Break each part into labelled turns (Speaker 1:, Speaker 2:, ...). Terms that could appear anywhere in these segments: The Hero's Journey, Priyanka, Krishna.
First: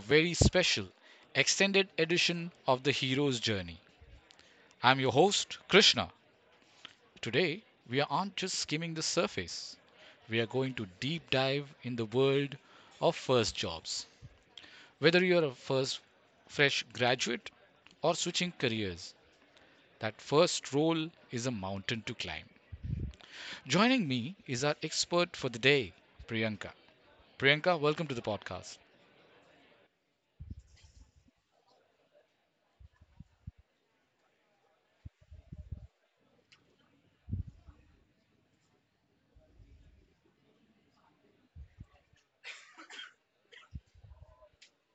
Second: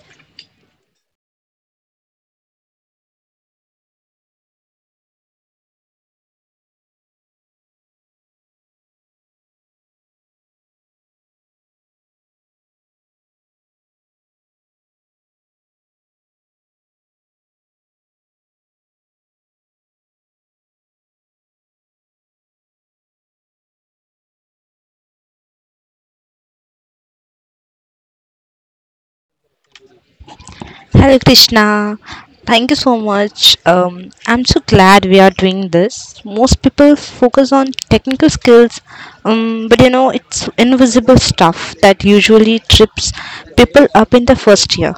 Speaker 1: very special extended edition of The Hero's Journey. I'm your host, Krishna. Today, we aren't just skimming the surface, we are going to deep dive in the world of first jobs. Whether you're a first fresh graduate or switching careers, that first role is a mountain to climb. Joining me is our expert for the day, Priyanka. Priyanka, welcome to the podcast.
Speaker 2: Hello, Krishna. Thank you so much. I'm so glad we are doing this. Most people focus on technical skills, but it's invisible stuff that usually trips people up in the first year.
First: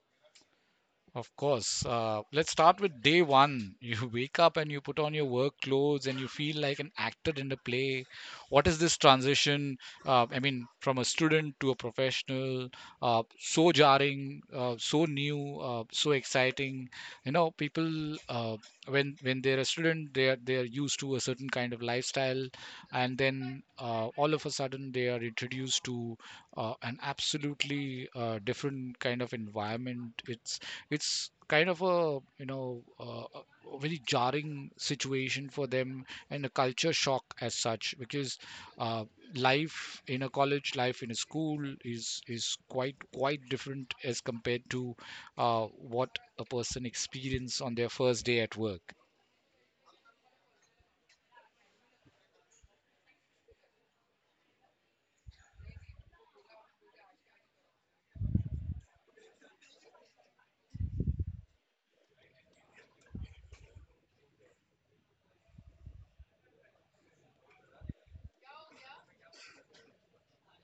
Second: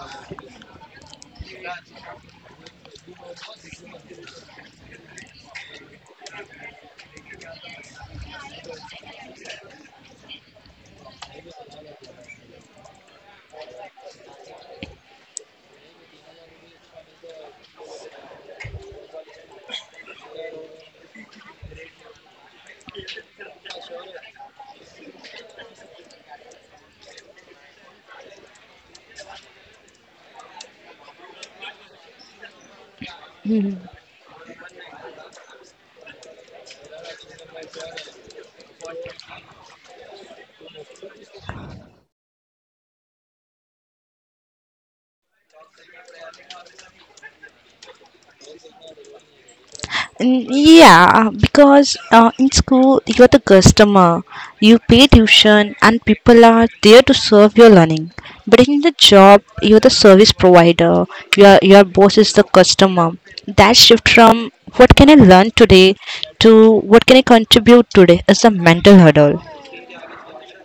Speaker 1: Of course. Let's start with day one. You wake up and you put on your work clothes and you feel like an actor in a play. What is this transition? I mean, from a student to a professional, so jarring, so new, so exciting. You know, people when they're a student, they're used to a certain kind of lifestyle, and then all of a sudden they are introduced to an absolutely different kind of environment. It's kind of a you know a very jarring situation for them and a culture shock as such because uh, life in a college life in a school is quite different as compared to uh, what a person experience on their first day at work.
Speaker 2: Mm. yeah, because in school you're the customer, you pay tuition, and people are there to serve your learning. But in the job, you're the service provider. Your boss is the customer. That shift from what can I learn today to what can I contribute today is a mental hurdle.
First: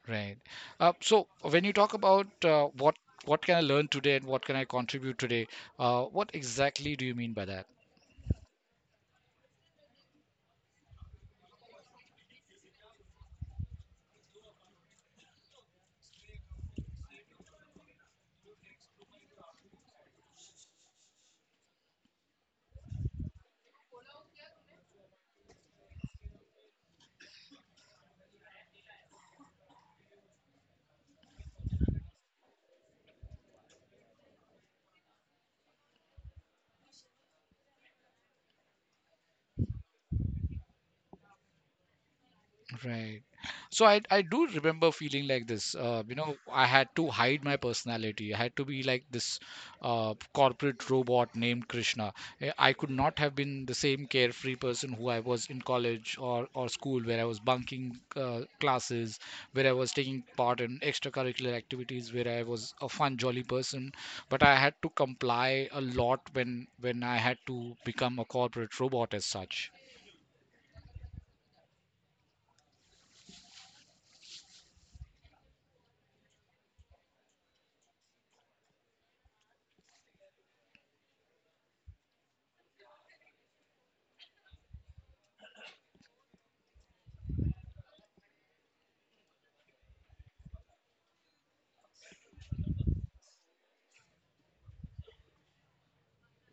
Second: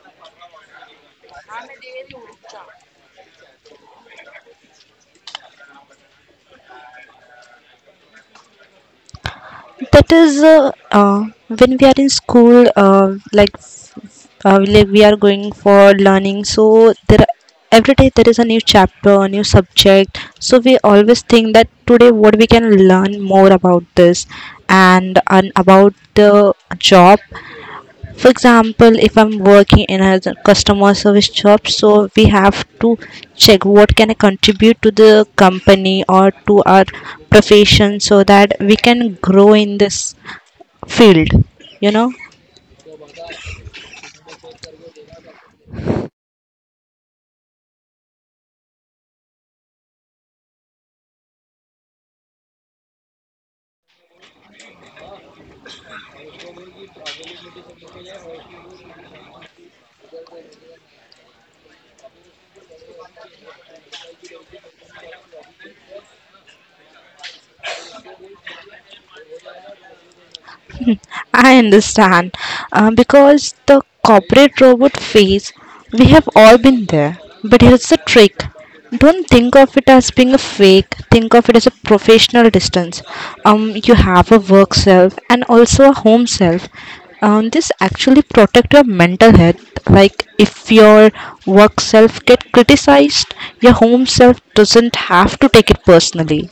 Speaker 1: Right. So when you talk about what can I learn today and what can I contribute today, what exactly do you mean by that?
Speaker 2: That is, when we are in school, like we are going for learning. Every day there is a new chapter, a new subject, so we always think that today what we can learn more about this and about the job. For example, if I'm working in a customer service job, so we have to check what can I contribute to the company or to our profession so that we can grow in this field, you know.
Speaker 1: Right. So I do remember feeling like this. You know, I had to hide my personality. I had to be like this corporate robot named Krishna. Eh, I could not have been the same carefree person who I was in college or school, where I was bunking classes, where I was taking part in extracurricular activities, where I was a fun, jolly person. But I had to comply a lot when I had to become a corporate robot as such.
Speaker 2: I understand. Because the corporate robot phase, we have all been there. But here's the trick: don't think of it as being a fake, think of it as a professional distance. You have a work self and also a home self. This actually protect your mental health. Like if your work self get criticized, your home self doesn't have to take it personally.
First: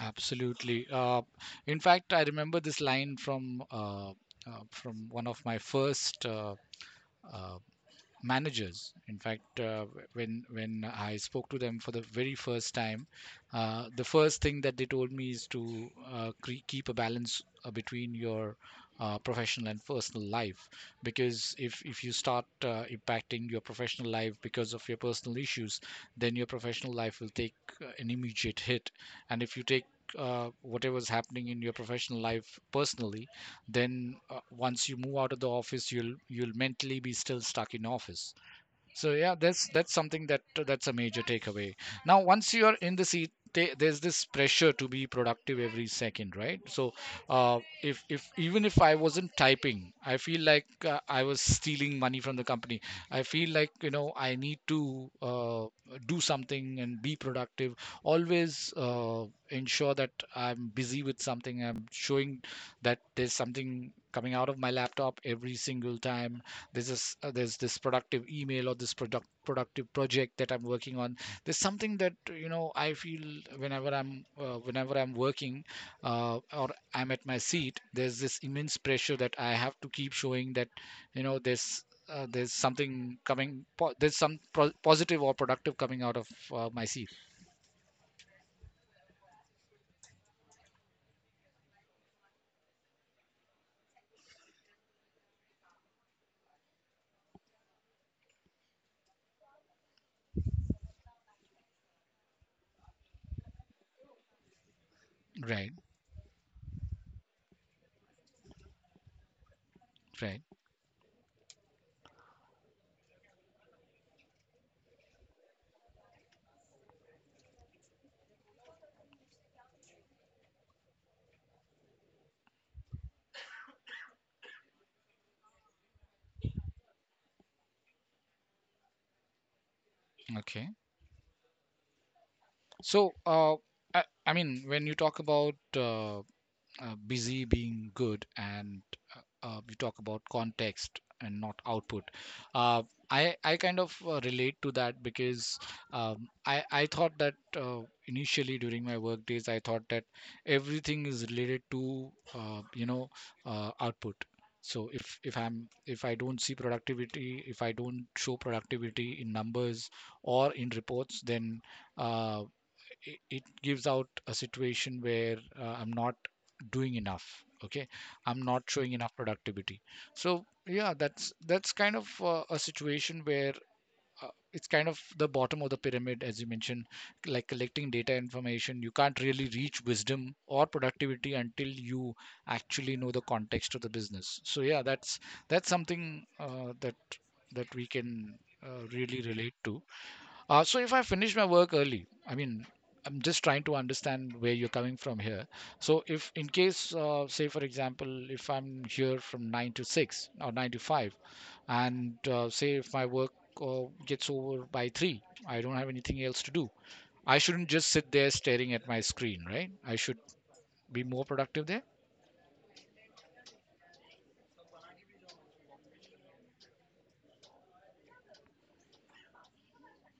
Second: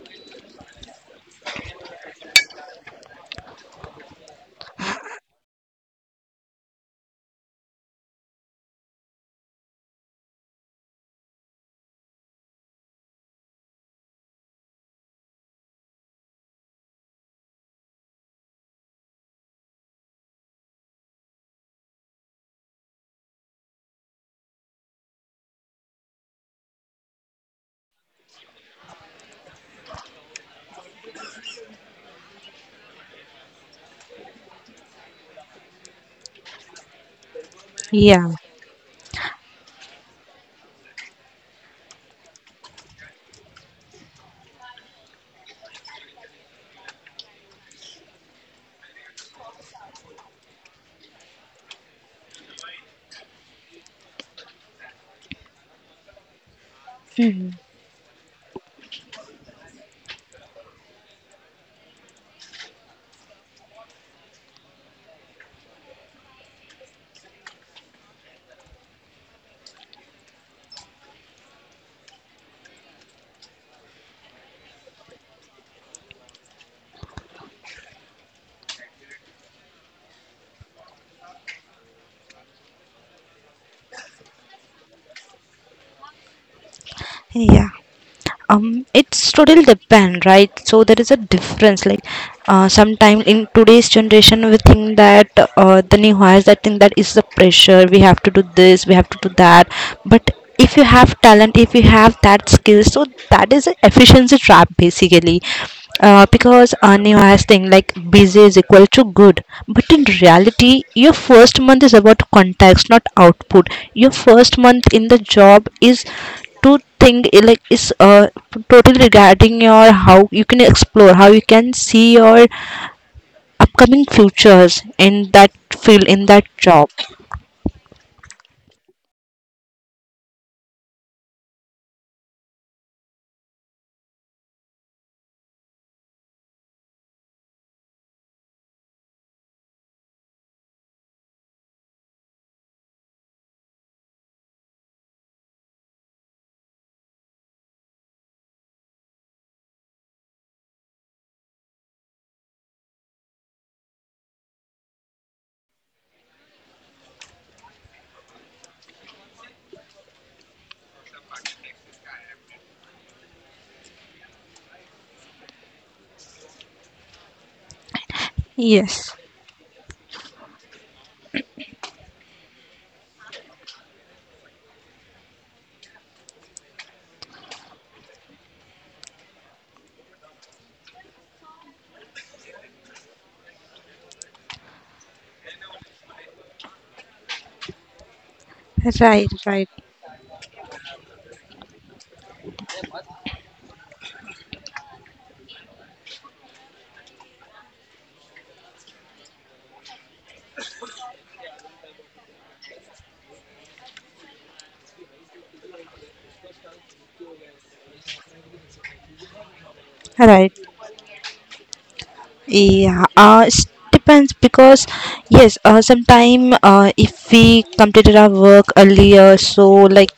Speaker 1: Absolutely. In fact, I remember this line from one of my first uh, managers. In fact, when I spoke to them for the very first time, the first thing that they told me is to keep a balance between your professional and personal life, because if you start impacting your professional life because of your personal issues, then your professional life will take an immediate hit, and if you take whatever's happening in your professional life personally, then once you move out of the office, you'll mentally be still stuck in
Speaker 2: Yeah.
Speaker 1: office. So yeah, that's something that, that's a major takeaway. Now, once you are in the seat, there's this pressure to be productive every second, right? So, if even if I wasn't typing, I feel like I was stealing money from the company. I feel like you know I need to do something and be
Speaker 2: Mm.
Speaker 1: productive. Always ensure that I'm busy with something. I'm showing that there's something coming out of my laptop every single time, there's this productive email or this productive project that I'm working on. There's something that you know I feel whenever I'm working or I'm at my seat. There's this immense pressure that I have to keep showing that you know there's something coming. There's some positive or productive coming out of my seat.
Speaker 2: Yeah. It's totally depend, right? So there is a difference. Like sometime in today's generation we think that the new hires that think that is the pressure, we have to do this, we have to do that. But if you have talent, if you have that skill, so that is a efficiency trap basically.
Speaker 1: Right.
Speaker 2: Because a new hires think like busy is equal to good. But in
Speaker 1: Right.
Speaker 2: reality your first month is about context, not output. Your first month in the job is to think, eh, like is totally regarding your, how you can explore, how you can see your upcoming futures in that field, in that job.
Speaker 1: Okay. So, I mean, when you talk about busy being good and you talk about context and not output, uh, I kind of relate to that because I thought that initially during my work days I thought that everything is related to you know output. So if I don't see productivity, if I don't show productivity in numbers or in reports, then uh, it gives out a situation where I'm not doing enough. Okay. I'm not showing enough
Speaker 2: Yes,
Speaker 1: productivity. So yeah, that's kind of a situation where it's kind of the bottom of the pyramid as you mentioned, like collecting data information, you can't really reach wisdom or productivity until you actually know the context of the business. So yeah, that's something that, that we can really
Speaker 2: right,
Speaker 1: relate
Speaker 2: right,
Speaker 1: to. So if I finish my work early, I mean, I'm just trying to understand where you're coming from here. So if in case, say for example, if I'm here from 9 to 6 or 9 to 5, and say if my work gets over by 3, I don't have anything else to do. I shouldn't just sit there staring at my screen, right? I should
Speaker 2: right.
Speaker 1: be more productive there,
Speaker 2: Yeah, it depends because yes, sometime if we completed our work earlier, so like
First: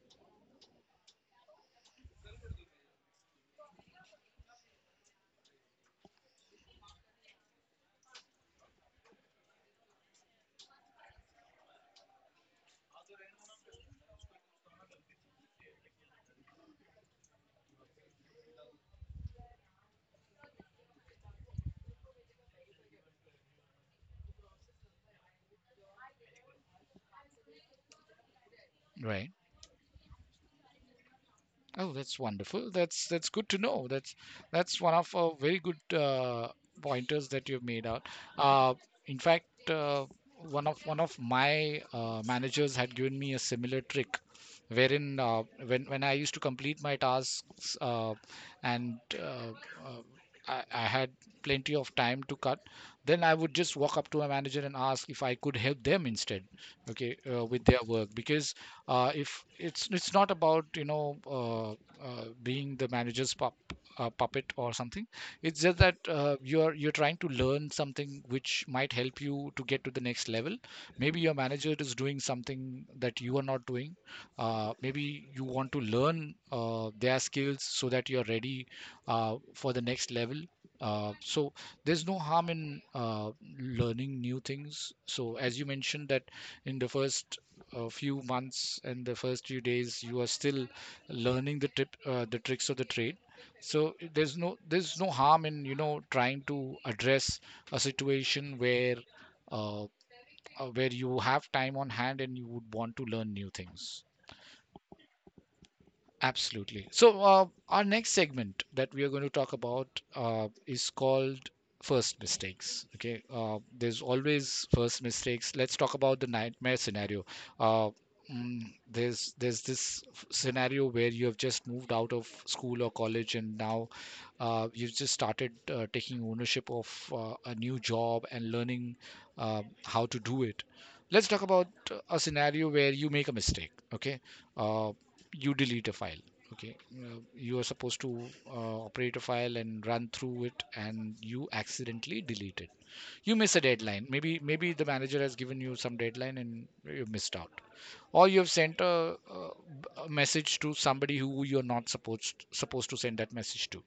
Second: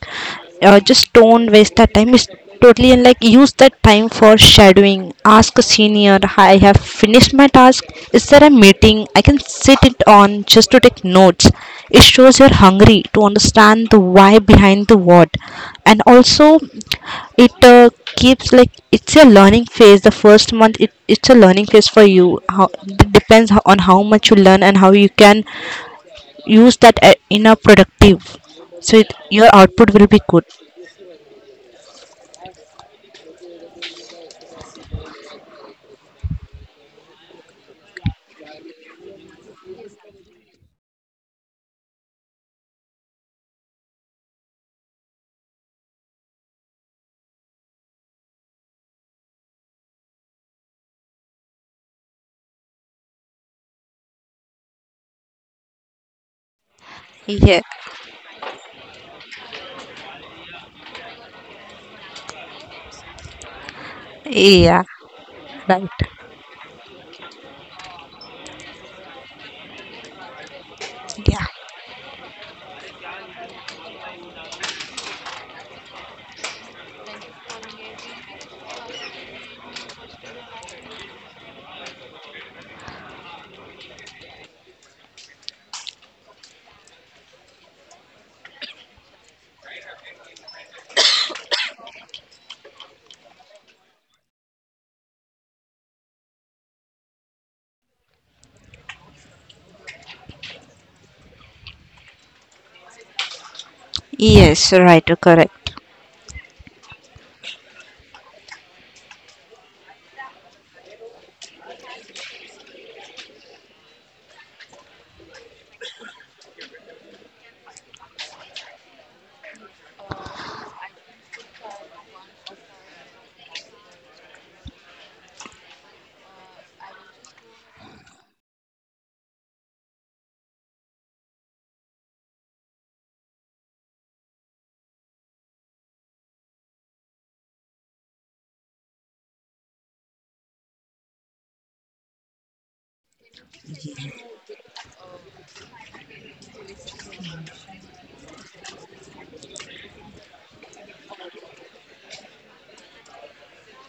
Speaker 2: just don't waste that time. It's totally and like use that time for shadowing. Ask a senior, "Hi, I have finished my task. Is there a meeting I can sit it on just to take notes?" It shows you're hungry to understand the why behind the what. And also it keeps, like it's a learning phase, the first month, it's a learning phase for you, how it depends on how much you learn and how you can use that in a productive. So
Speaker 1: right?
Speaker 2: your output will be good.
Speaker 1: Oh, that's wonderful. That's good to know. That's one of a very good pointers that you've made out. Uh, in fact, one of my managers had given me a similar trick, wherein when I used to complete my tasks and uh, I had plenty of time to cut, then I would just walk up to my manager and ask if I could help them instead, okay,
Speaker 2: Yeah.
Speaker 1: with their work. Because if it's it's not about you know being the manager's puppet or
Speaker 2: Yeah.
Speaker 1: something. It's just
Speaker 2: Right.
Speaker 1: that you're trying to learn something which might help you to get to the next level. Maybe your
Speaker 2: Yeah.
Speaker 1: manager is doing something that you are not doing. Maybe you want to learn their skills so that you're ready for the next level. So there's no harm in learning new things. So as you mentioned that in the first a few months and the first few days you are still learning the the tricks of the trade. So there's no harm in you know trying to address a situation uh, where you have time on hand and you would want to learn new things.
Speaker 2: Yes. Right. Correct.
Speaker 1: Absolutely. So, our next segment that we are going to talk about is called first mistakes. Okay. There's always first mistakes. Let's talk about the nightmare scenario. Uh, mm, there's scenario where you have just moved out of school or college and now you've just started taking ownership of a new job and learning how to do it. Let's talk about a scenario where you make a mistake. Okay. Uh, you delete a file. Okay. You are supposed to operate a file and run through it and you accidentally delete it. You miss a deadline. Maybe the manager has given you some deadline and you missed out. Or you have sent a message to somebody who you're not supposed to send that message to.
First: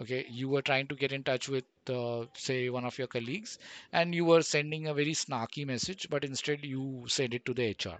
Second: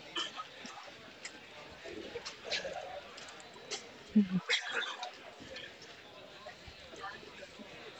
Speaker 1: Okay, you were trying to get in touch with uh, say one of your colleagues and you were sending a very snarky message, but instead you send it to the HR,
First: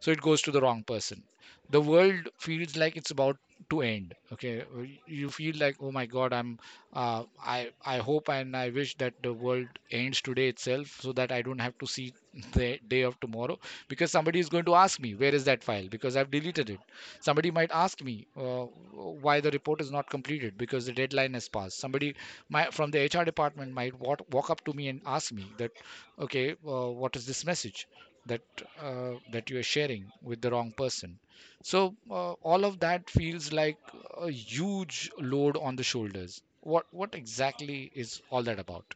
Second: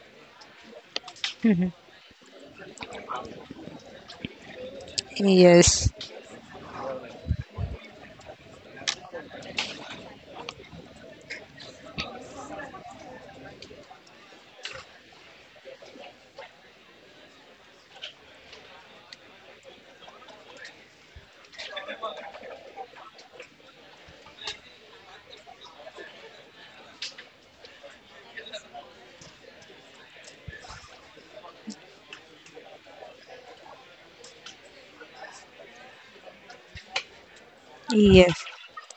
Speaker 1: so it goes to the wrong person. The world feels like it's about to end. Okay. You feel like,
Speaker 2: Yes.
Speaker 1: oh my god, I'm uh, I hope and I wish that the world ends today itself so that I don't have to see the day of tomorrow, because somebody is going to ask me where is that file because I've deleted it. Somebody might ask me uh, why the report is not completed because the deadline has passed. Somebody from the HR department might walk up to me and ask me that, okay, what is this message that that you are sharing with the wrong person. So all of that feels like a huge load on the shoulders. What exactly is all
Speaker 2: Yes.
Speaker 1: that about?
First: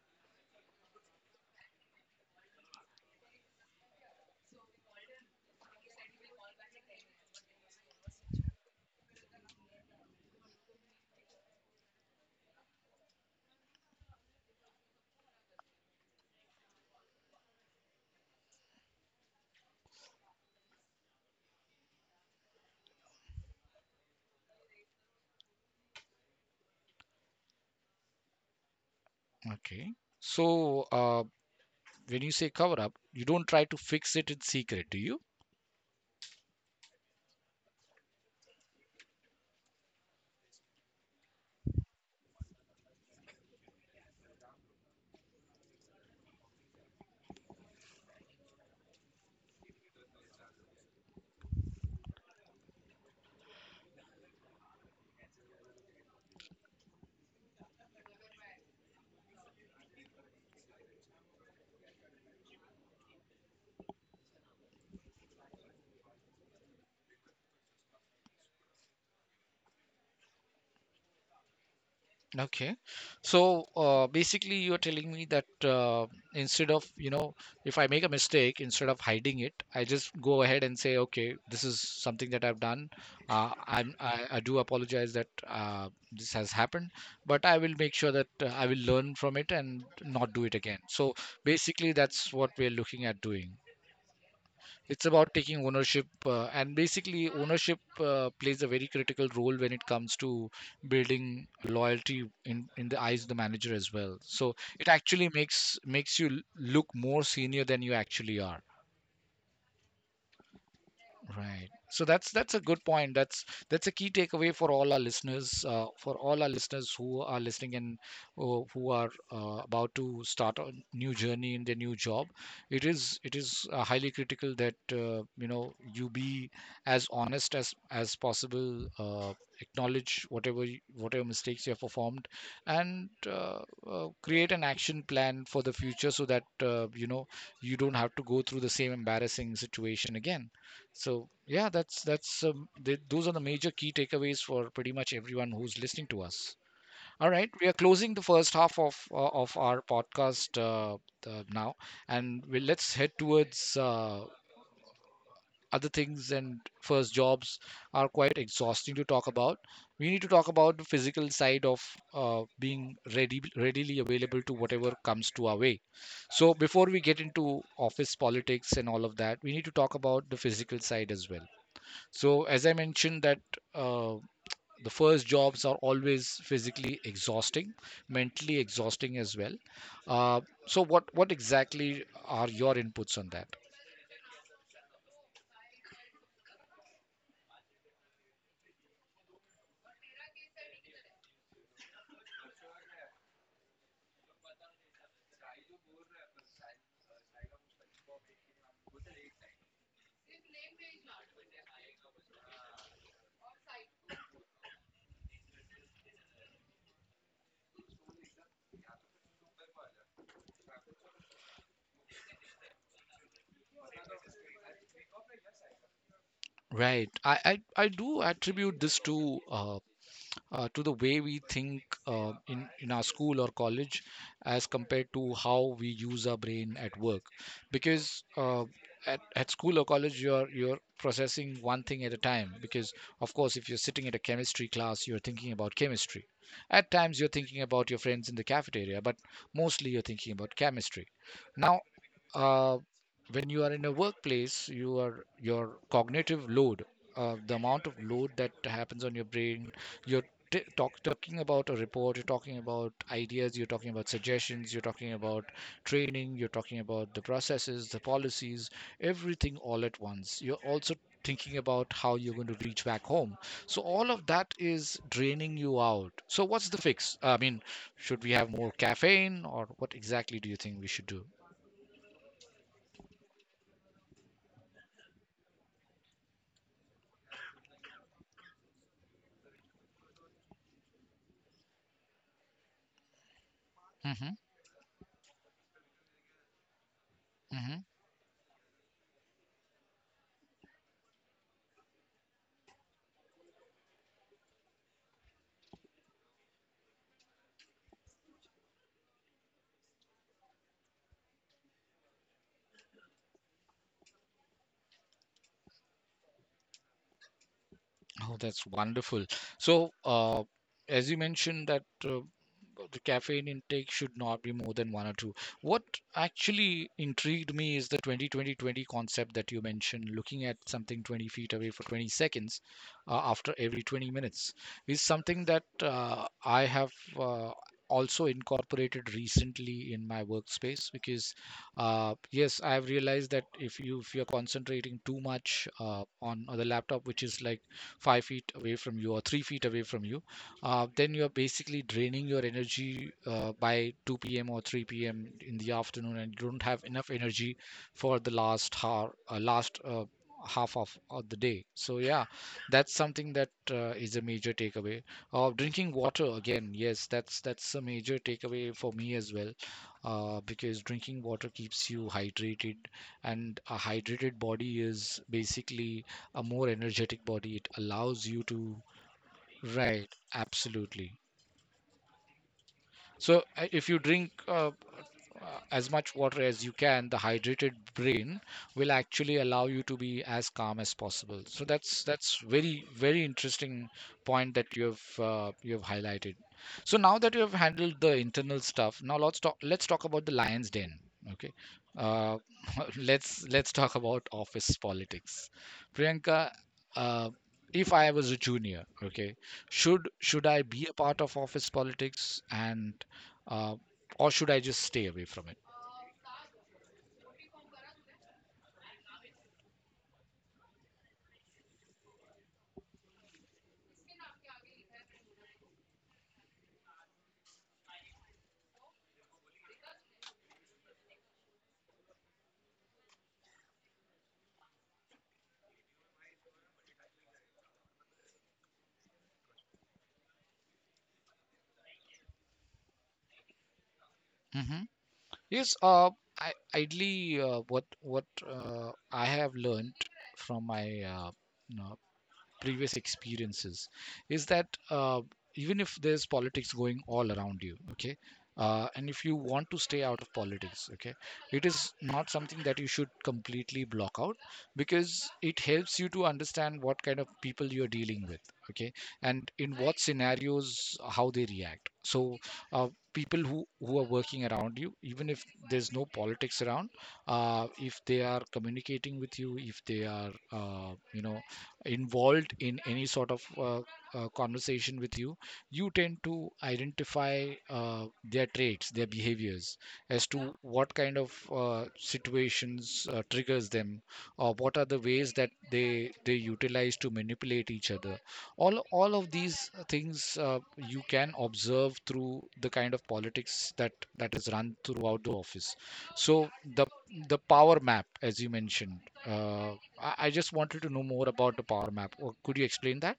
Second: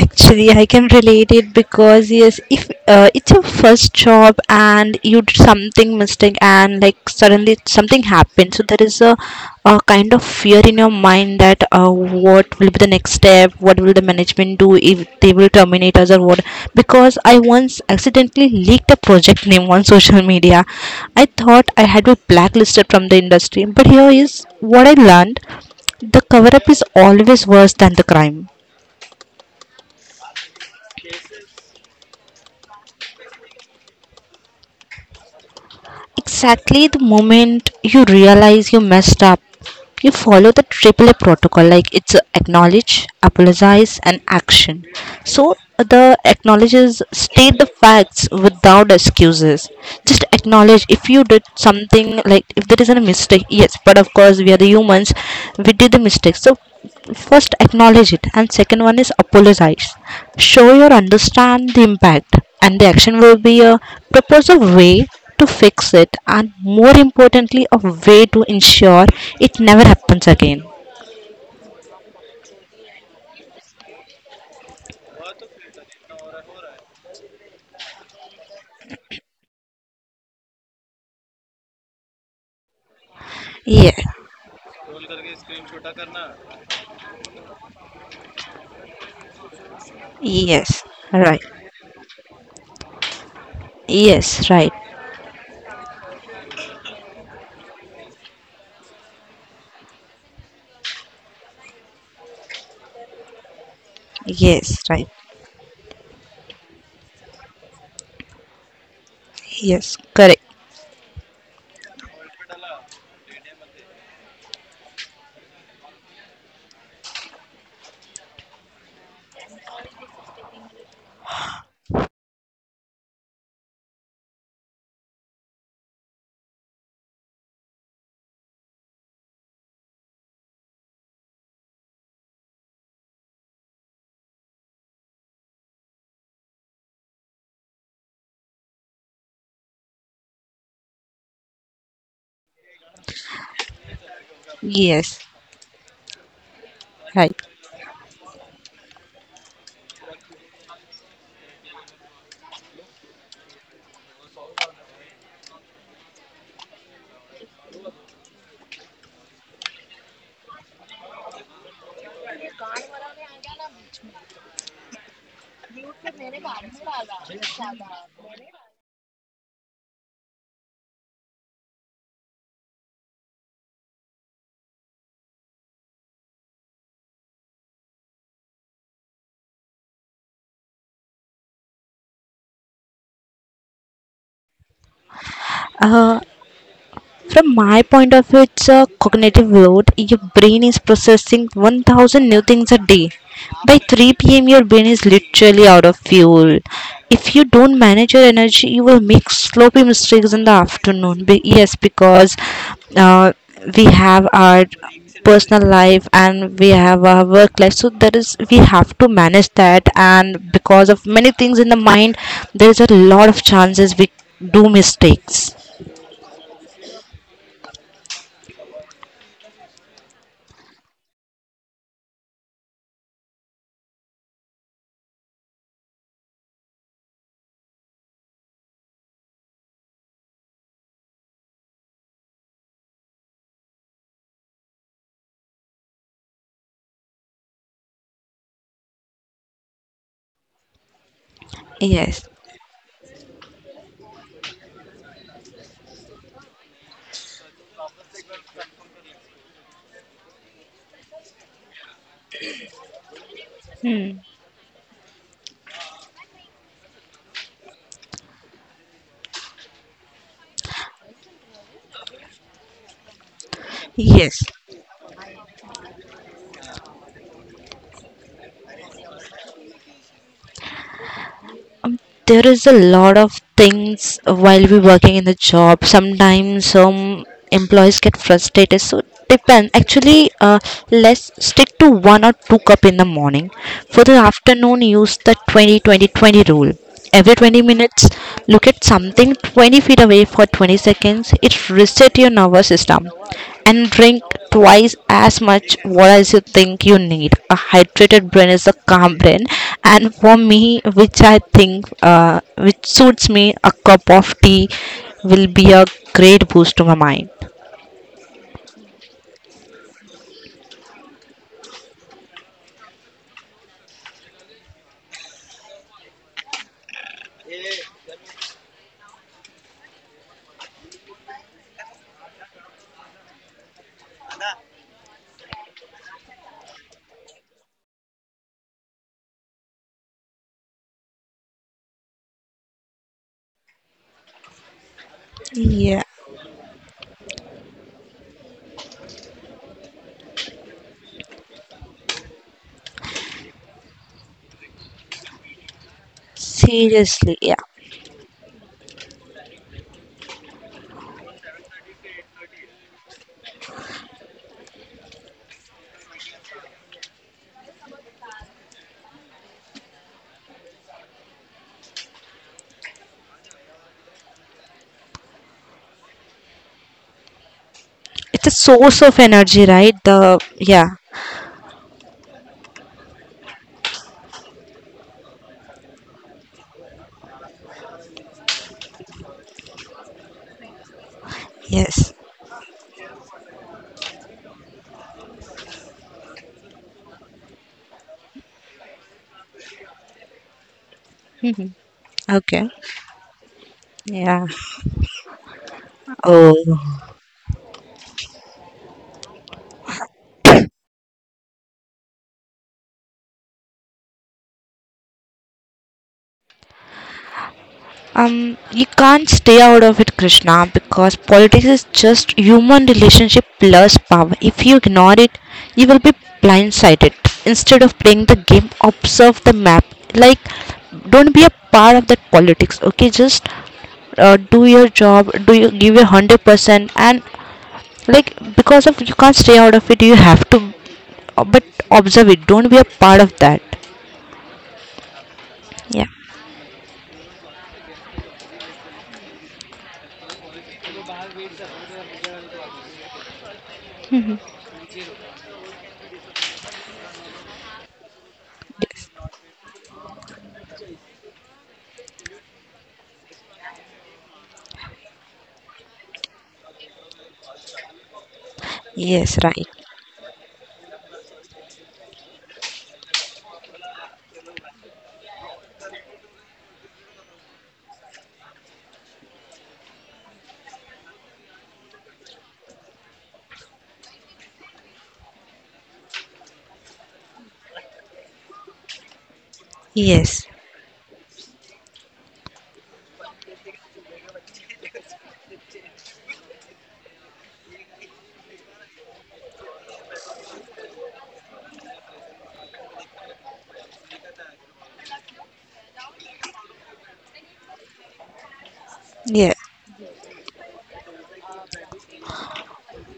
Speaker 2: Actually, I can relate it because yes, if it's your first job and you did something mistake and like suddenly something happened, so there is a kind of fear in your mind that what will be the next step, what will the management do if they will terminate us or what? Because I once accidentally leaked a project name on social media. I thought I had been blacklisted from the industry, but here is what I learned: the cover up is always worse than the crime.
Speaker 1: Okay, so uh, when you say cover up, you don't try to fix it in secret, do you?
Speaker 2: Exactly. The moment you realize you messed up, you follow the triple a protocol. Like it's acknowledge, apologize, and action. So the acknowledges state the facts without excuses. Just acknowledge if you did something. Like if there is a mistake, yes, but of course we are the humans, we did the mistake. So first acknowledge it, and second one is apologize. Show your understand the impact. And the action will be a proposal way to fix it, and more importantly, a way to ensure it never happens again.
Speaker 1: Okay. So basically, you're telling me that instead of, you know, if I make a mistake, instead of hiding it, I just go ahead and say, okay, this is something that I've done.
Speaker 2: Yeah.
Speaker 1: I'm, I do apologize that this has happened, but I will make sure that I will learn from it and not do it again.
Speaker 2: Yes.
Speaker 1: So
Speaker 2: Right.
Speaker 1: basically, that's what we're looking at doing.
Speaker 2: Yes, right.
Speaker 1: It's about taking ownership, and basically ownership plays a very critical role when it comes to building loyalty in the eyes of the manager as well. So
Speaker 2: Yes.
Speaker 1: it
Speaker 2: Right.
Speaker 1: actually makes you look more senior than you actually are.
Speaker 2: Yes. Correct.
Speaker 1: Right. So that's a good point. That's a key takeaway for all our listeners, for all our listeners who are listening and who are about to start a new journey in their new job. It is highly critical that you be as honest as possible. Acknowledge whatever mistakes you have performed, and create an action plan for the future so that you don't have to go through the same embarrassing situation again. So yeah, those are the major key takeaways for pretty much
Speaker 2: Yes.
Speaker 1: everyone who's listening to us. All
Speaker 2: Right.
Speaker 1: right, we are closing the first half of our podcast now, and let's head towards other things. And first, jobs are quite exhausting to talk about. We need to talk about the physical side of being ready readily available to whatever comes to our way. So before we get into office politics and all of that, we need to talk about the physical side as well. So, as I mentioned, that uh, the first jobs are always physically exhausting, mentally exhausting as well. So, what exactly are your inputs on that?
Speaker 2: From my point of view, it's a cognitive load. Your brain is processing 1,000 new things a day. By 3 p.m., your brain is literally out of fuel. If you don't manage your energy, you will make sloppy mistakes in the afternoon. Yes, because uh, we have our personal life and we have our work life, so there is we have to manage that, and because of many things in the mind there is a lot of chances we do mistakes.
Speaker 1: Right. I do attribute this to the way we think in our school or college as compared to how we use our brain at work because at school or college you're processing one thing at a time because of course if you're sitting at a chemistry class you're thinking about chemistry at times you're thinking about your friends in the cafeteria but mostly you're thinking about chemistry now
Speaker 2: Yes.
Speaker 1: uh, when you are in a workplace you are your cognitive load the amount of load that happens on your brain your t- talk, talking about a report, you're talking about ideas, you're talking about suggestions, you're talking about training, you're talking about the processes, the policies, everything all at once. You're also thinking about how you're going to reach back home. So all of
Speaker 2: Yes,
Speaker 1: that is draining you out. So what's the fix? I mean, should we have more caffeine or what exactly do you think we should do?
Speaker 2: there is a lot of things while we working in the job. Sometimes some employees get frustrated. So depend. Actually, let's stick to one or two cup in the morning. For the
Speaker 1: hmm
Speaker 2: afternoon, use the 20-20-20 rule. Every 20
Speaker 1: hmm
Speaker 2: minutes, look at something 20 feet away for 20 seconds. It reset your nervous system and drink twice as much water as you think you need. A hydrated brain is a calm brain, and for me, which I think which suits me, a cup of tea will be a great boost to my mind.
Speaker 1: Oh, that's wonderful. So, as you mentioned that the caffeine intake should not be more than one or two. What actually intrigued me is the 20-20-20 concept that you mentioned, looking at something 20 feet away for 20 seconds after every 20 minutes, is something that I have. Uh, Also incorporated recently in my workspace because yes, I have realized that if you're concentrating too much
Speaker 2: Yeah,
Speaker 1: on the laptop, which is like 5 feet away from you or 3 feet away from you, then you are basically draining your energy by 2 p.m. or 3 p.m. in the afternoon, and you don't have enough
Speaker 2: seriously,
Speaker 1: energy
Speaker 2: yeah,
Speaker 1: for the last hour, last half of the day. So yeah, that's something that is a major takeaway. Drinking water again, yes, that's a major takeaway for me as well, because drinking water keeps you hydrated, and a hydrated body is basically a more energetic body. It allows you
Speaker 2: it's a
Speaker 1: to.
Speaker 2: source of energy, right?
Speaker 1: Right,
Speaker 2: The yeah,
Speaker 1: absolutely. So if you drink as much water as you can, the hydrated brain will actually allow you to be as calm as possible. So that's
Speaker 2: yes,
Speaker 1: that's very, very interesting point that you have highlighted. So now that you have handled the internal stuff, now let's talk about the lion's den. Okay, uh,
Speaker 2: okay,
Speaker 1: let's talk about
Speaker 2: yeah,
Speaker 1: office politics. Priyanka,
Speaker 2: oh.
Speaker 1: uh, if I was a junior, okay, should I be a part of office politics and uh, or should I just stay away from it?
Speaker 2: um you can't stay out of it, Krishna, because politics is just human relationship plus power. If you ignore it, you will be blindsided. Instead of playing the game, observe the map. Like, don't be a part of that politics, okay? Just do your job, do you give your 100% and like because of you can't stay out of it you have to but observe it, don't be a part of that.
Speaker 1: hmm Yes,
Speaker 2: Yeah.
Speaker 1: I ideally what I have learned from my you know, previous experiences is that even if there's politics going all around you, okay, and if you want to stay out of politics, okay, it is not something that you should completely block out, because it helps you to understand what kind of people you're dealing with. Okay.
Speaker 2: Yes.
Speaker 1: And
Speaker 2: Right.
Speaker 1: in what scenarios how they react. So uh, people who are working around you, even if there's no politics around, if they are communicating with you, if they are involved in any sort of conversation with you, you tend to identify their traits, their behaviors, as
Speaker 2: Yes.
Speaker 1: to what kind of situations triggers them, or what are the ways that they utilize to manipulate each other. All of these things you can observe through the kind of politics that is run throughout the office. So the the power map, as you mentioned.
Speaker 2: Yeah.
Speaker 1: Uh, I just wanted to know more about the power map. Or could you explain that?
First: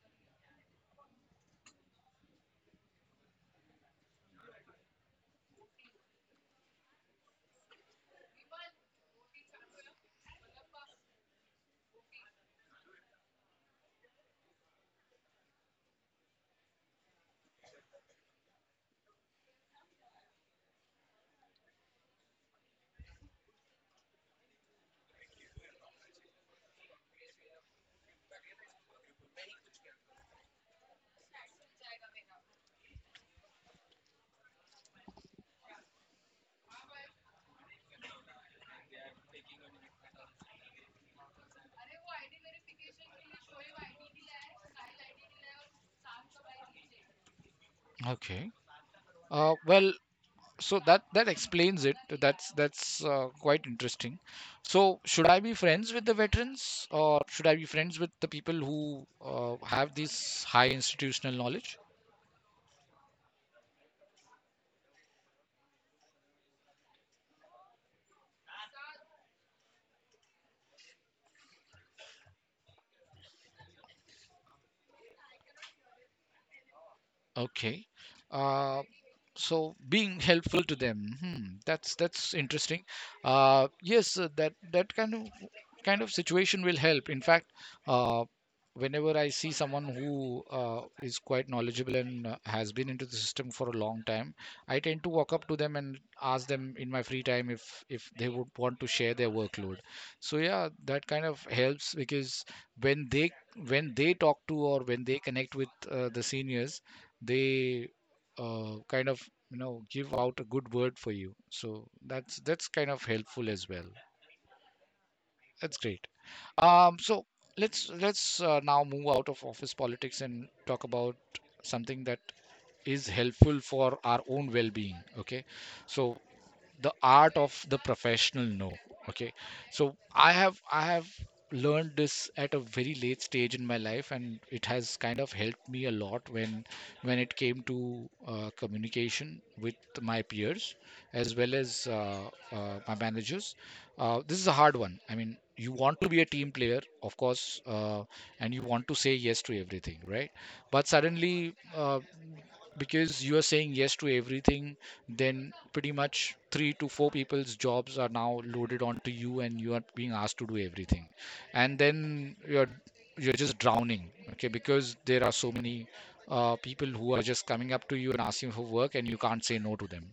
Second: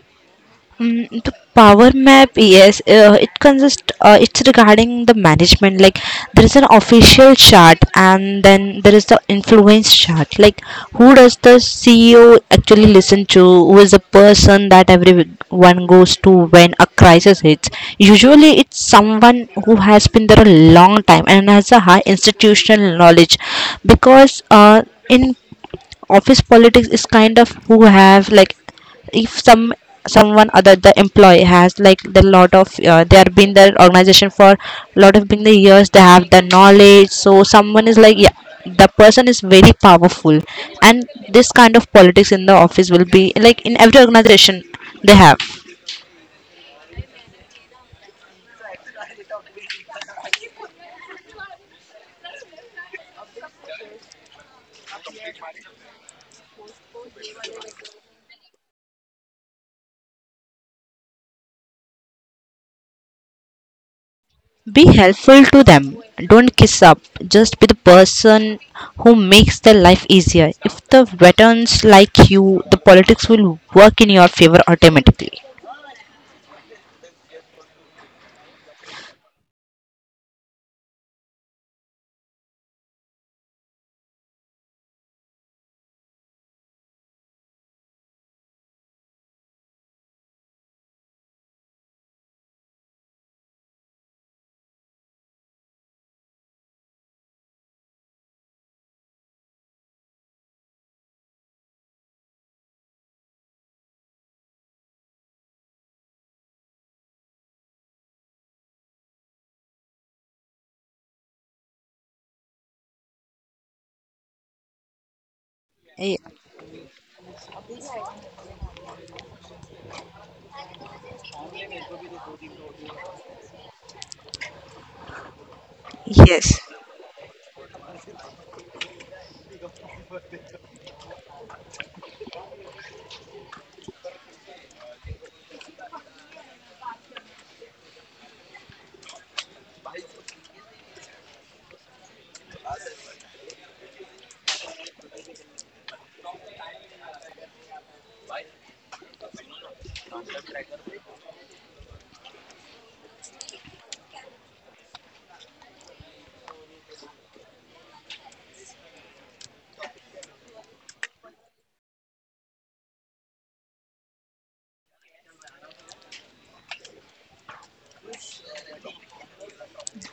Speaker 2: Mm, the power map, yes, it consists. It's regarding the management. Like there is an official chart, and then there is the influence chart. Like, who does the CEO actually listen to? Who is the person that everyone goes to when a crisis hits? Usually, it's someone who has been there a long time and has a high institutional knowledge, because in office politics is kind of who have like if someone other the employee has like the lot of they have been the organization for lot of been the years they have the knowledge, so someone is like, yeah, the person is very powerful. And this kind of politics in the office will be like in every organization they have.
Speaker 1: Okay. Well, so that that explains it. That's quite interesting. So should I be friends with the veterans, or should I be friends with the people who have this high institutional knowledge?
Speaker 2: Be helpful to them. Don't kiss up. Just be the person who makes their life easier. If the veterans like you, the politics will work in your favor automatically.
Speaker 1: Okay. Uh, so being helpful to them. Hmm, that's interesting. Yes, that kind of situation will help. In fact, uh, whenever I see someone who is quite knowledgeable and has been into the system for a long time, I tend to walk up to them and ask them in my free time if they would want to share their workload. So yeah, that kind of helps because when they when they talk to or when they connect with the seniors, they kind of give out a good word for you. So that's kind of helpful as well. That's great.
Speaker 2: Y-
Speaker 1: So let's now move out of office politics and talk about something that is helpful for our own well-being. Okay, so
Speaker 2: Yes.
Speaker 1: the art of the professional no. Okay, so I have learned this at a very late stage in my life, and it has kind of helped me a lot when it came to communication with my peers as well as my managers. This is a hard one. I mean, you want to be a team player, of course, uh, and you want to say yes to everything, right? But suddenly, because you are saying yes to everything, then pretty much 3 to 4 people's jobs are now loaded onto you and you are being asked to do everything. And then you're just drowning, okay, because there are so many people who are just coming up to you and asking for work, and you can't say no to them.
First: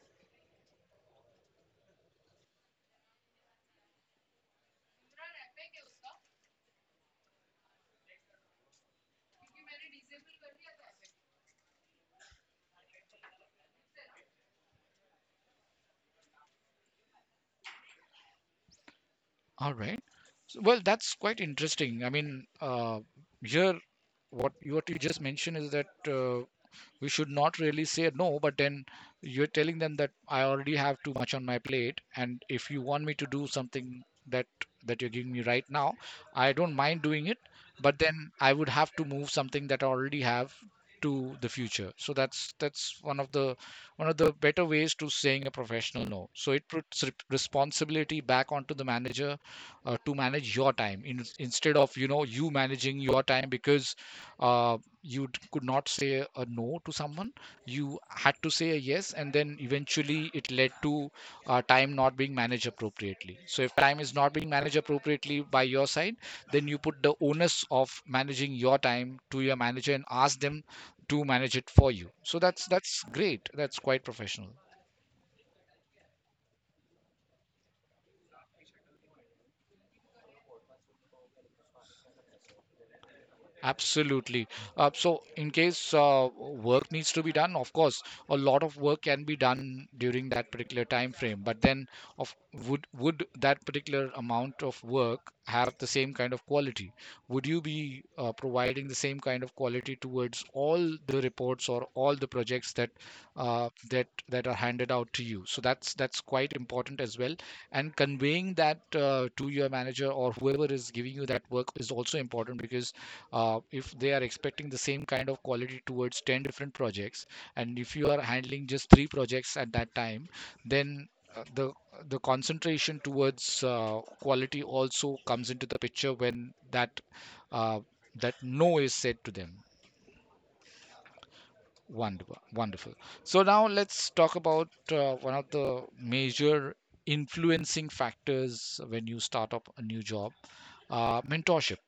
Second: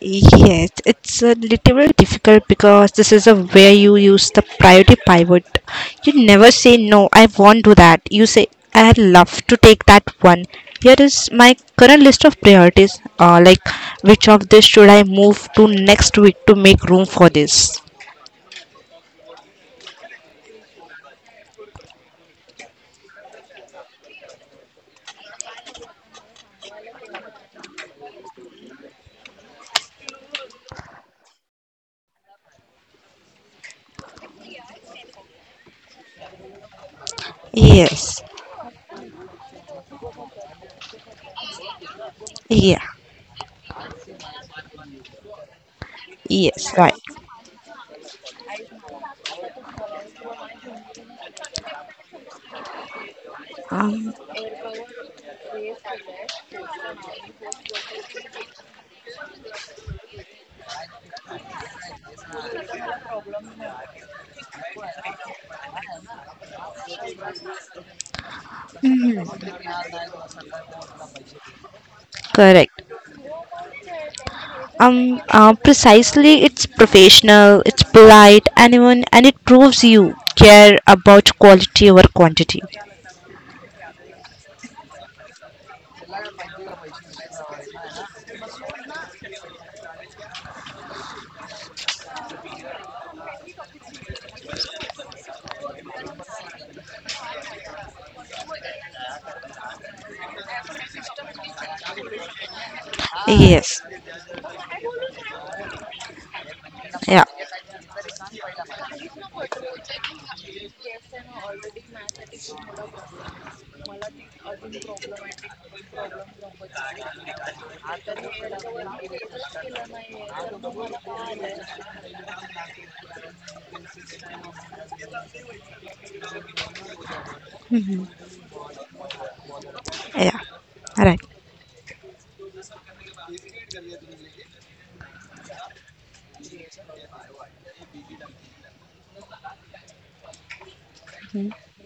Speaker 2: Yes, it's a little difficult because this is a where you use the priority pivot. You never say no, I won't do that. You say I'd love to take that one. Here is my current list of priorities. Like, which of this should I move to next week to make room for this?
Speaker 1: All right, so, well, that's quite interesting. I mean, here, what you just mentioned is that we should not really say no, but then you're telling them that I already have too much on my plate, and if you want me to do something that that you're giving me right now, I don't mind doing it, but
Speaker 2: Yes.
Speaker 1: then I would have to move something that I already have to the future. So that's
Speaker 2: Yeah.
Speaker 1: one of the better ways to saying a professional no. So it
Speaker 2: Yes. Right.
Speaker 1: puts responsibility back onto the manager to manage your time, instead of you managing your time, because
Speaker 2: Um.
Speaker 1: could not say a no to someone, you had to say a yes, and then eventually it led to time not being managed appropriately. So if time is not being managed appropriately by your side, then you put the onus of managing your time to your manager and ask them to manage it for you. So that's
Speaker 2: Correct.
Speaker 1: that's great. That's quite professional.
Speaker 2: Precisely, it's professional, it's polite, and even and it proves you care about quality over quantity.
Speaker 1: Absolutely. So, in case work needs to be done, of course, a lot of work can be done during that particular time frame. But then, of would that particular amount of work have the same kind of quality? Would you be providing the same kind of quality towards all the reports or all the projects that uh,
Speaker 2: Yes,
Speaker 1: that that are handed out to you? So that's quite important as
Speaker 2: yeah,
Speaker 1: well. And conveying that to your manager or whoever is giving you that work is also important, because if they are expecting the same kind of quality towards 10 different projects, and if you are handling just 3 projects at that time, then uh, the the concentration towards quality also comes into the picture when that uh, that no is said to them.
Speaker 2: yeah, right,
Speaker 1: Wonderful, wonderful. So now let's talk about one of the major influencing factors when you start up a new job, mentorship.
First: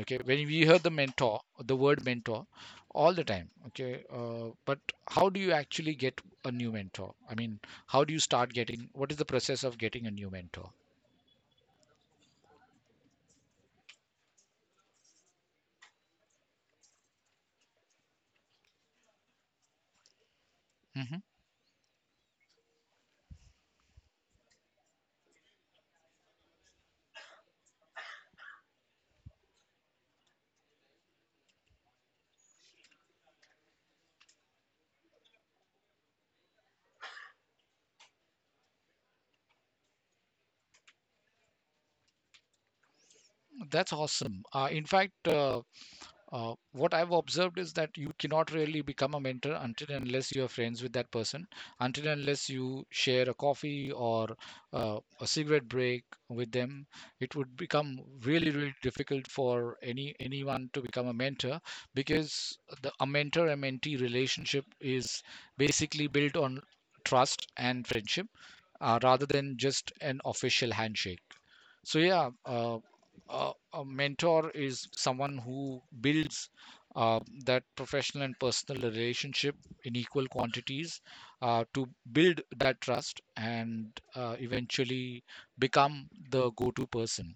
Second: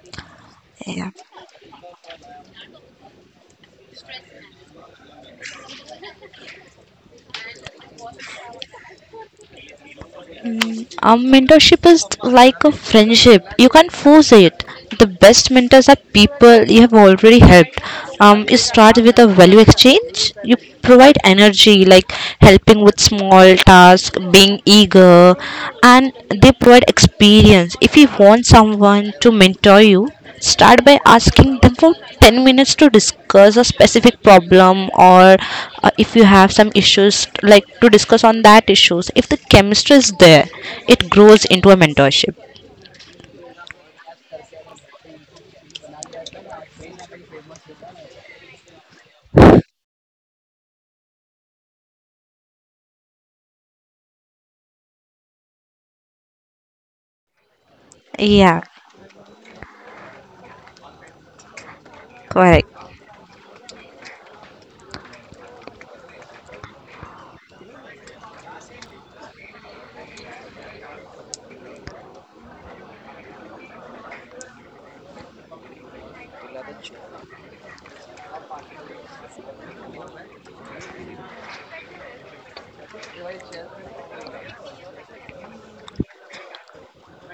Speaker 1: Okay, when we hear the
Speaker 2: yeah.
Speaker 1: mentor, the word mentor, all the time. Okay, but how do you actually get a new mentor? I mean, how do you start getting? What is the process of getting a new mentor?
Speaker 2: Mentorship is like a friendship. You can't force it. The best mentors are people you have already helped. You start with a value exchange. You provide
Speaker 1: hmm
Speaker 2: energy, like helping with small tasks, being eager, and they provide experience. If you want someone to mentor you, start by asking them for 10 minutes to discuss a specific problem, or if you have some issues like to discuss on that issues. If the chemistry is there, it grows into a mentorship.
Speaker 1: That's awesome. What I've observed is that you cannot really become a mentor until and unless you're friends with that person, until and unless you share a coffee or a cigarette break with them. It would become really,
Speaker 2: Yeah,
Speaker 1: really difficult for anyone to become a mentor because
Speaker 2: correct.
Speaker 1: the a mentor and mentee relationship is basically built on trust and friendship, rather than just an official handshake. so yeah uh, a mentor is someone who builds that professional and personal relationship in equal quantities, to build that trust and eventually become the go-to person.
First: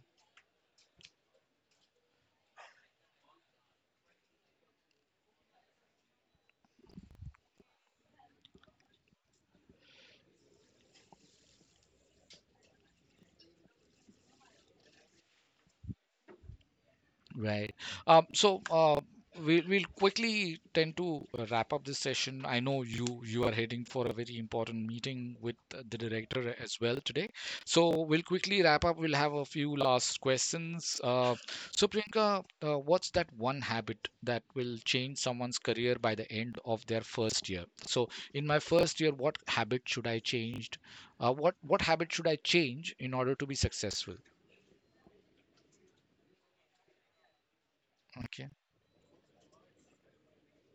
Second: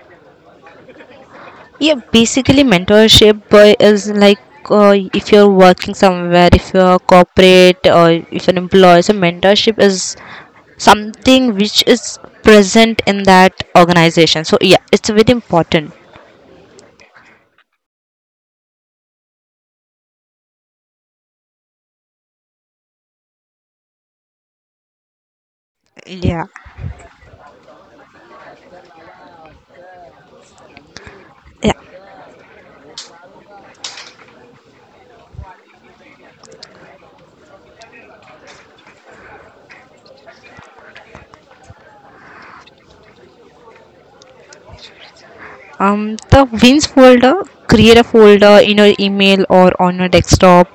Speaker 2: Yeah, basically mentorship is like if you're working somewhere, if you're corporate or if an employee, so mentorship is something which is present in that organization. So yeah, it's very important.
Speaker 1: Right. Um, so uh, we'll quickly tend to wrap up this session. I know you are heading for a very important meeting with the
Speaker 2: Yeah.
Speaker 1: director as well today. So we'll quickly wrap up. We'll have a few last questions. Uh,
Speaker 2: Yeah.
Speaker 1: so Priyanka, what's that one habit that will change someone's career by the end of their first year? So in my first year, what habit should I change? What habit should I change in order to be successful?
Speaker 2: The wins folder, create a
Speaker 1: Okay.
Speaker 2: folder in your email or on your desktop.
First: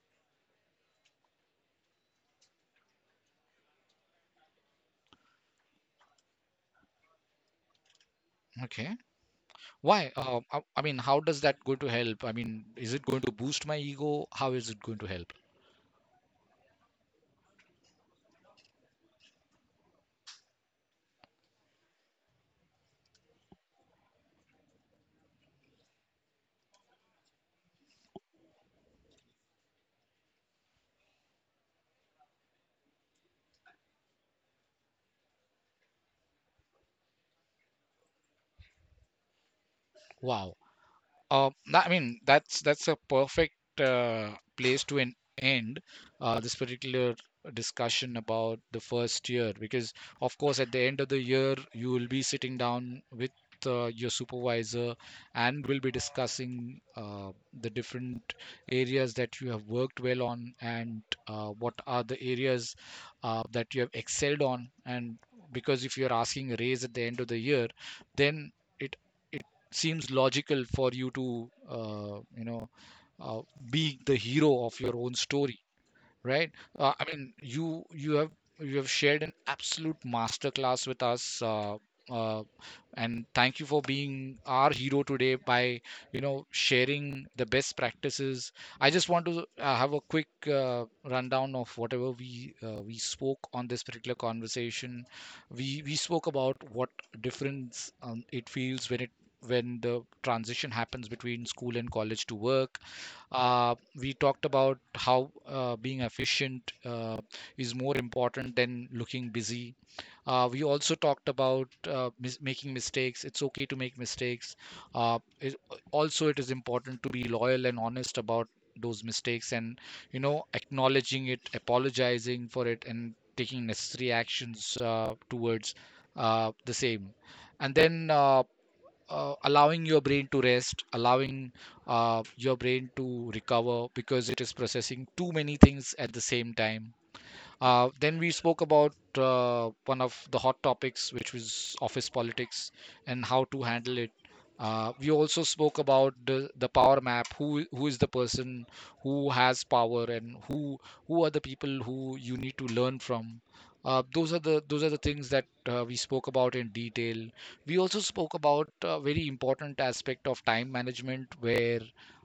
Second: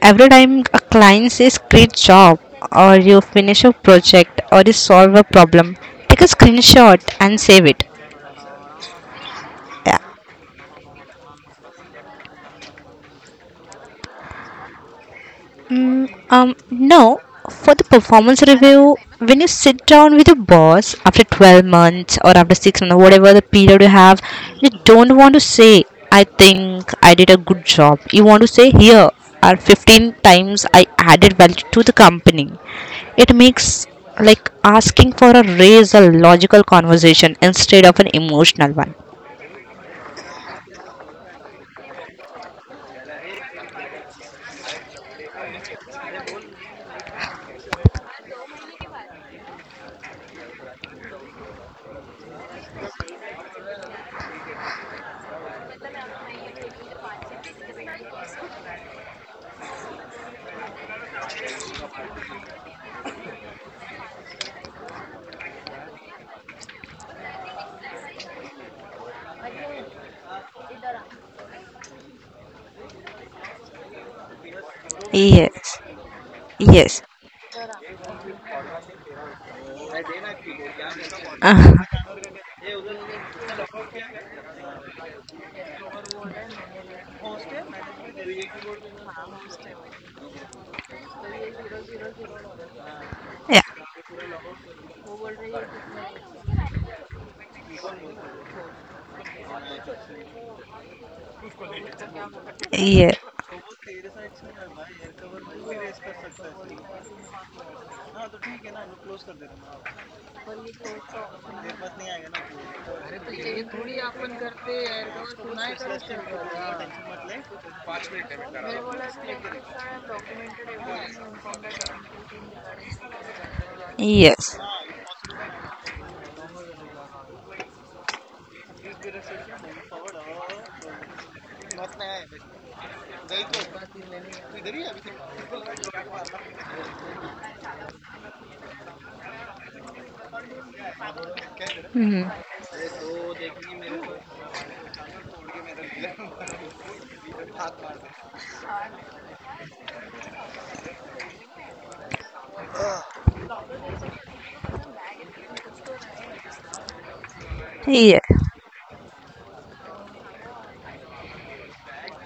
Speaker 2: Every time a client says great job or you finish a project or you solve a problem, take a screenshot and save it.
Speaker 1: Okay. Why?
Speaker 2: Yeah.
Speaker 1: I mean, how does that going to help? I mean, is it going to boost my ego? How is it going to help?
Speaker 2: No, for the performance review, when you sit down with your boss after 12 months or after 6 months, whatever the period you have, you don't want to say, I think I did a good job. You want to say, here are 15 times I added value to the company. It makes like asking for a raise a logical conversation instead of an emotional one.
Speaker 1: Wow. I mean, that's a perfect place to end this particular discussion about the first year, because of course, at the end of the year, you will be sitting down with your supervisor and will be discussing the different areas that you have worked well on and what are the areas that you have excelled on. And because if you're asking a raise at the end of the year, then it seems logical for you to, you know, uh, be the hero of your own story,
Speaker 2: Yes,
Speaker 1: right?
Speaker 2: yes,
Speaker 1: I mean, you you have shared an absolute masterclass with us, uh, and thank you for being our hero today by, you know, sharing the best practices. I just want to have a quick rundown of whatever we spoke
Speaker 2: yeah,
Speaker 1: on this particular conversation. We spoke about what difference it feels when it when the transition happens between school and college to work.
Speaker 2: yeah,
Speaker 1: uh, we talked about how being efficient is more important than looking busy. We also talked about making mistakes. It's okay to make mistakes. Uh, it, Also, it is important to be loyal and honest about those mistakes and, you know, acknowledging it, apologizing for it, and taking necessary
Speaker 2: yes,
Speaker 1: actions towards the same. And then Allowing your brain to rest, allowing your brain to recover because it is processing too many things at the same time. Then we spoke about one of the hot topics, which was office
Speaker 2: hmm,
Speaker 1: politics and how to handle it. We also spoke about the power map. Who is the person who has power, and who are the people who you need to learn from. Those are the things that we spoke about in detail. We also
Speaker 2: yeah,
Speaker 1: spoke about a very important aspect of time management, where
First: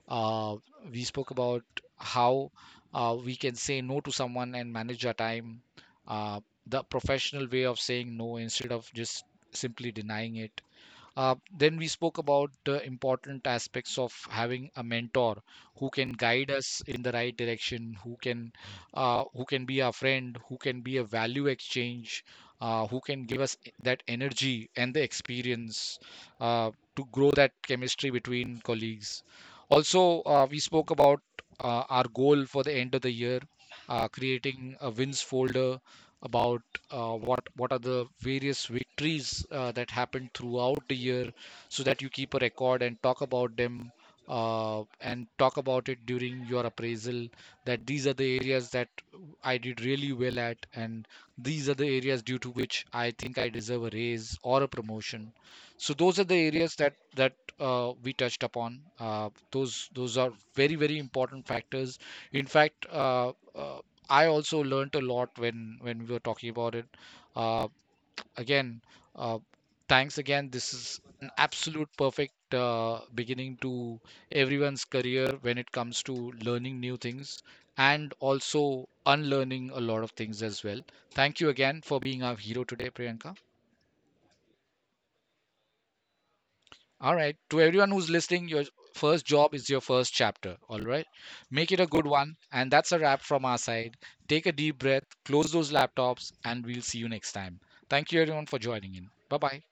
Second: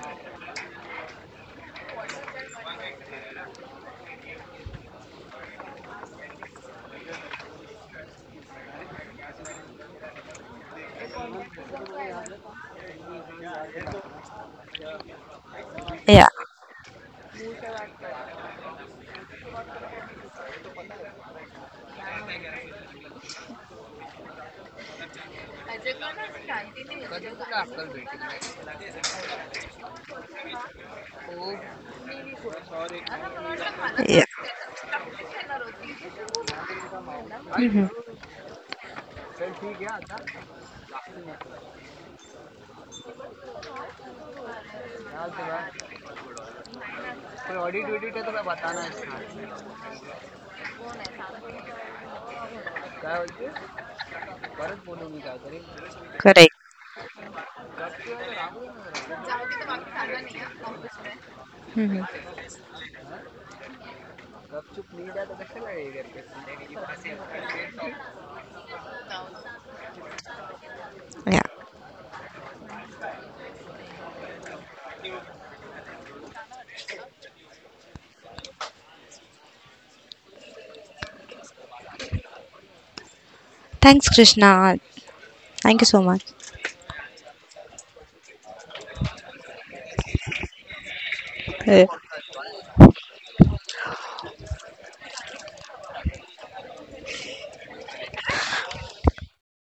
Speaker 1: uh, we spoke about how we can say no to someone and manage our time, uh, the professional way of saying no instead of just simply denying it. Then we spoke about the important aspects of having a mentor who can
Speaker 2: yeah.
Speaker 1: guide us in the right direction, who can, who can be our friend, who can be a value exchange, who can give us that energy and the experience to grow that chemistry between colleagues. Also, we spoke about our goal for the end of the year,
Speaker 2: Yeah.
Speaker 1: creating a wins folder about what are
Speaker 2: Mhm.
Speaker 1: the various victories that happened throughout the year, so that you keep a record and talk about them, and talk about it during your appraisal, that these are the areas that I did really well at, and these are the areas due to which I think I deserve a raise or a promotion. So those are the
Speaker 2: Correct.
Speaker 1: areas that we touched upon. Those are very, very important factors.
Speaker 2: Mhm.
Speaker 1: In fact, I also learned a lot when we were talking about it. Uh, again, uh, Thanks again. This is an
Speaker 2: Yeah.
Speaker 1: absolute perfect beginning to everyone's career when it comes to learning new things and also unlearning a lot of things as well. Thank you again for being our hero today, Priyanka.
Speaker 2: Thanks, Krishna. Thank you so much.
Speaker 1: All right. To everyone who's listening, your first job is your first chapter. All right. Make it
Speaker 2: Yeah.
Speaker 1: a good one. And that's a wrap from our side. Take a deep breath, close those laptops, and we'll see you next time. Thank you, everyone, for joining in. Bye bye.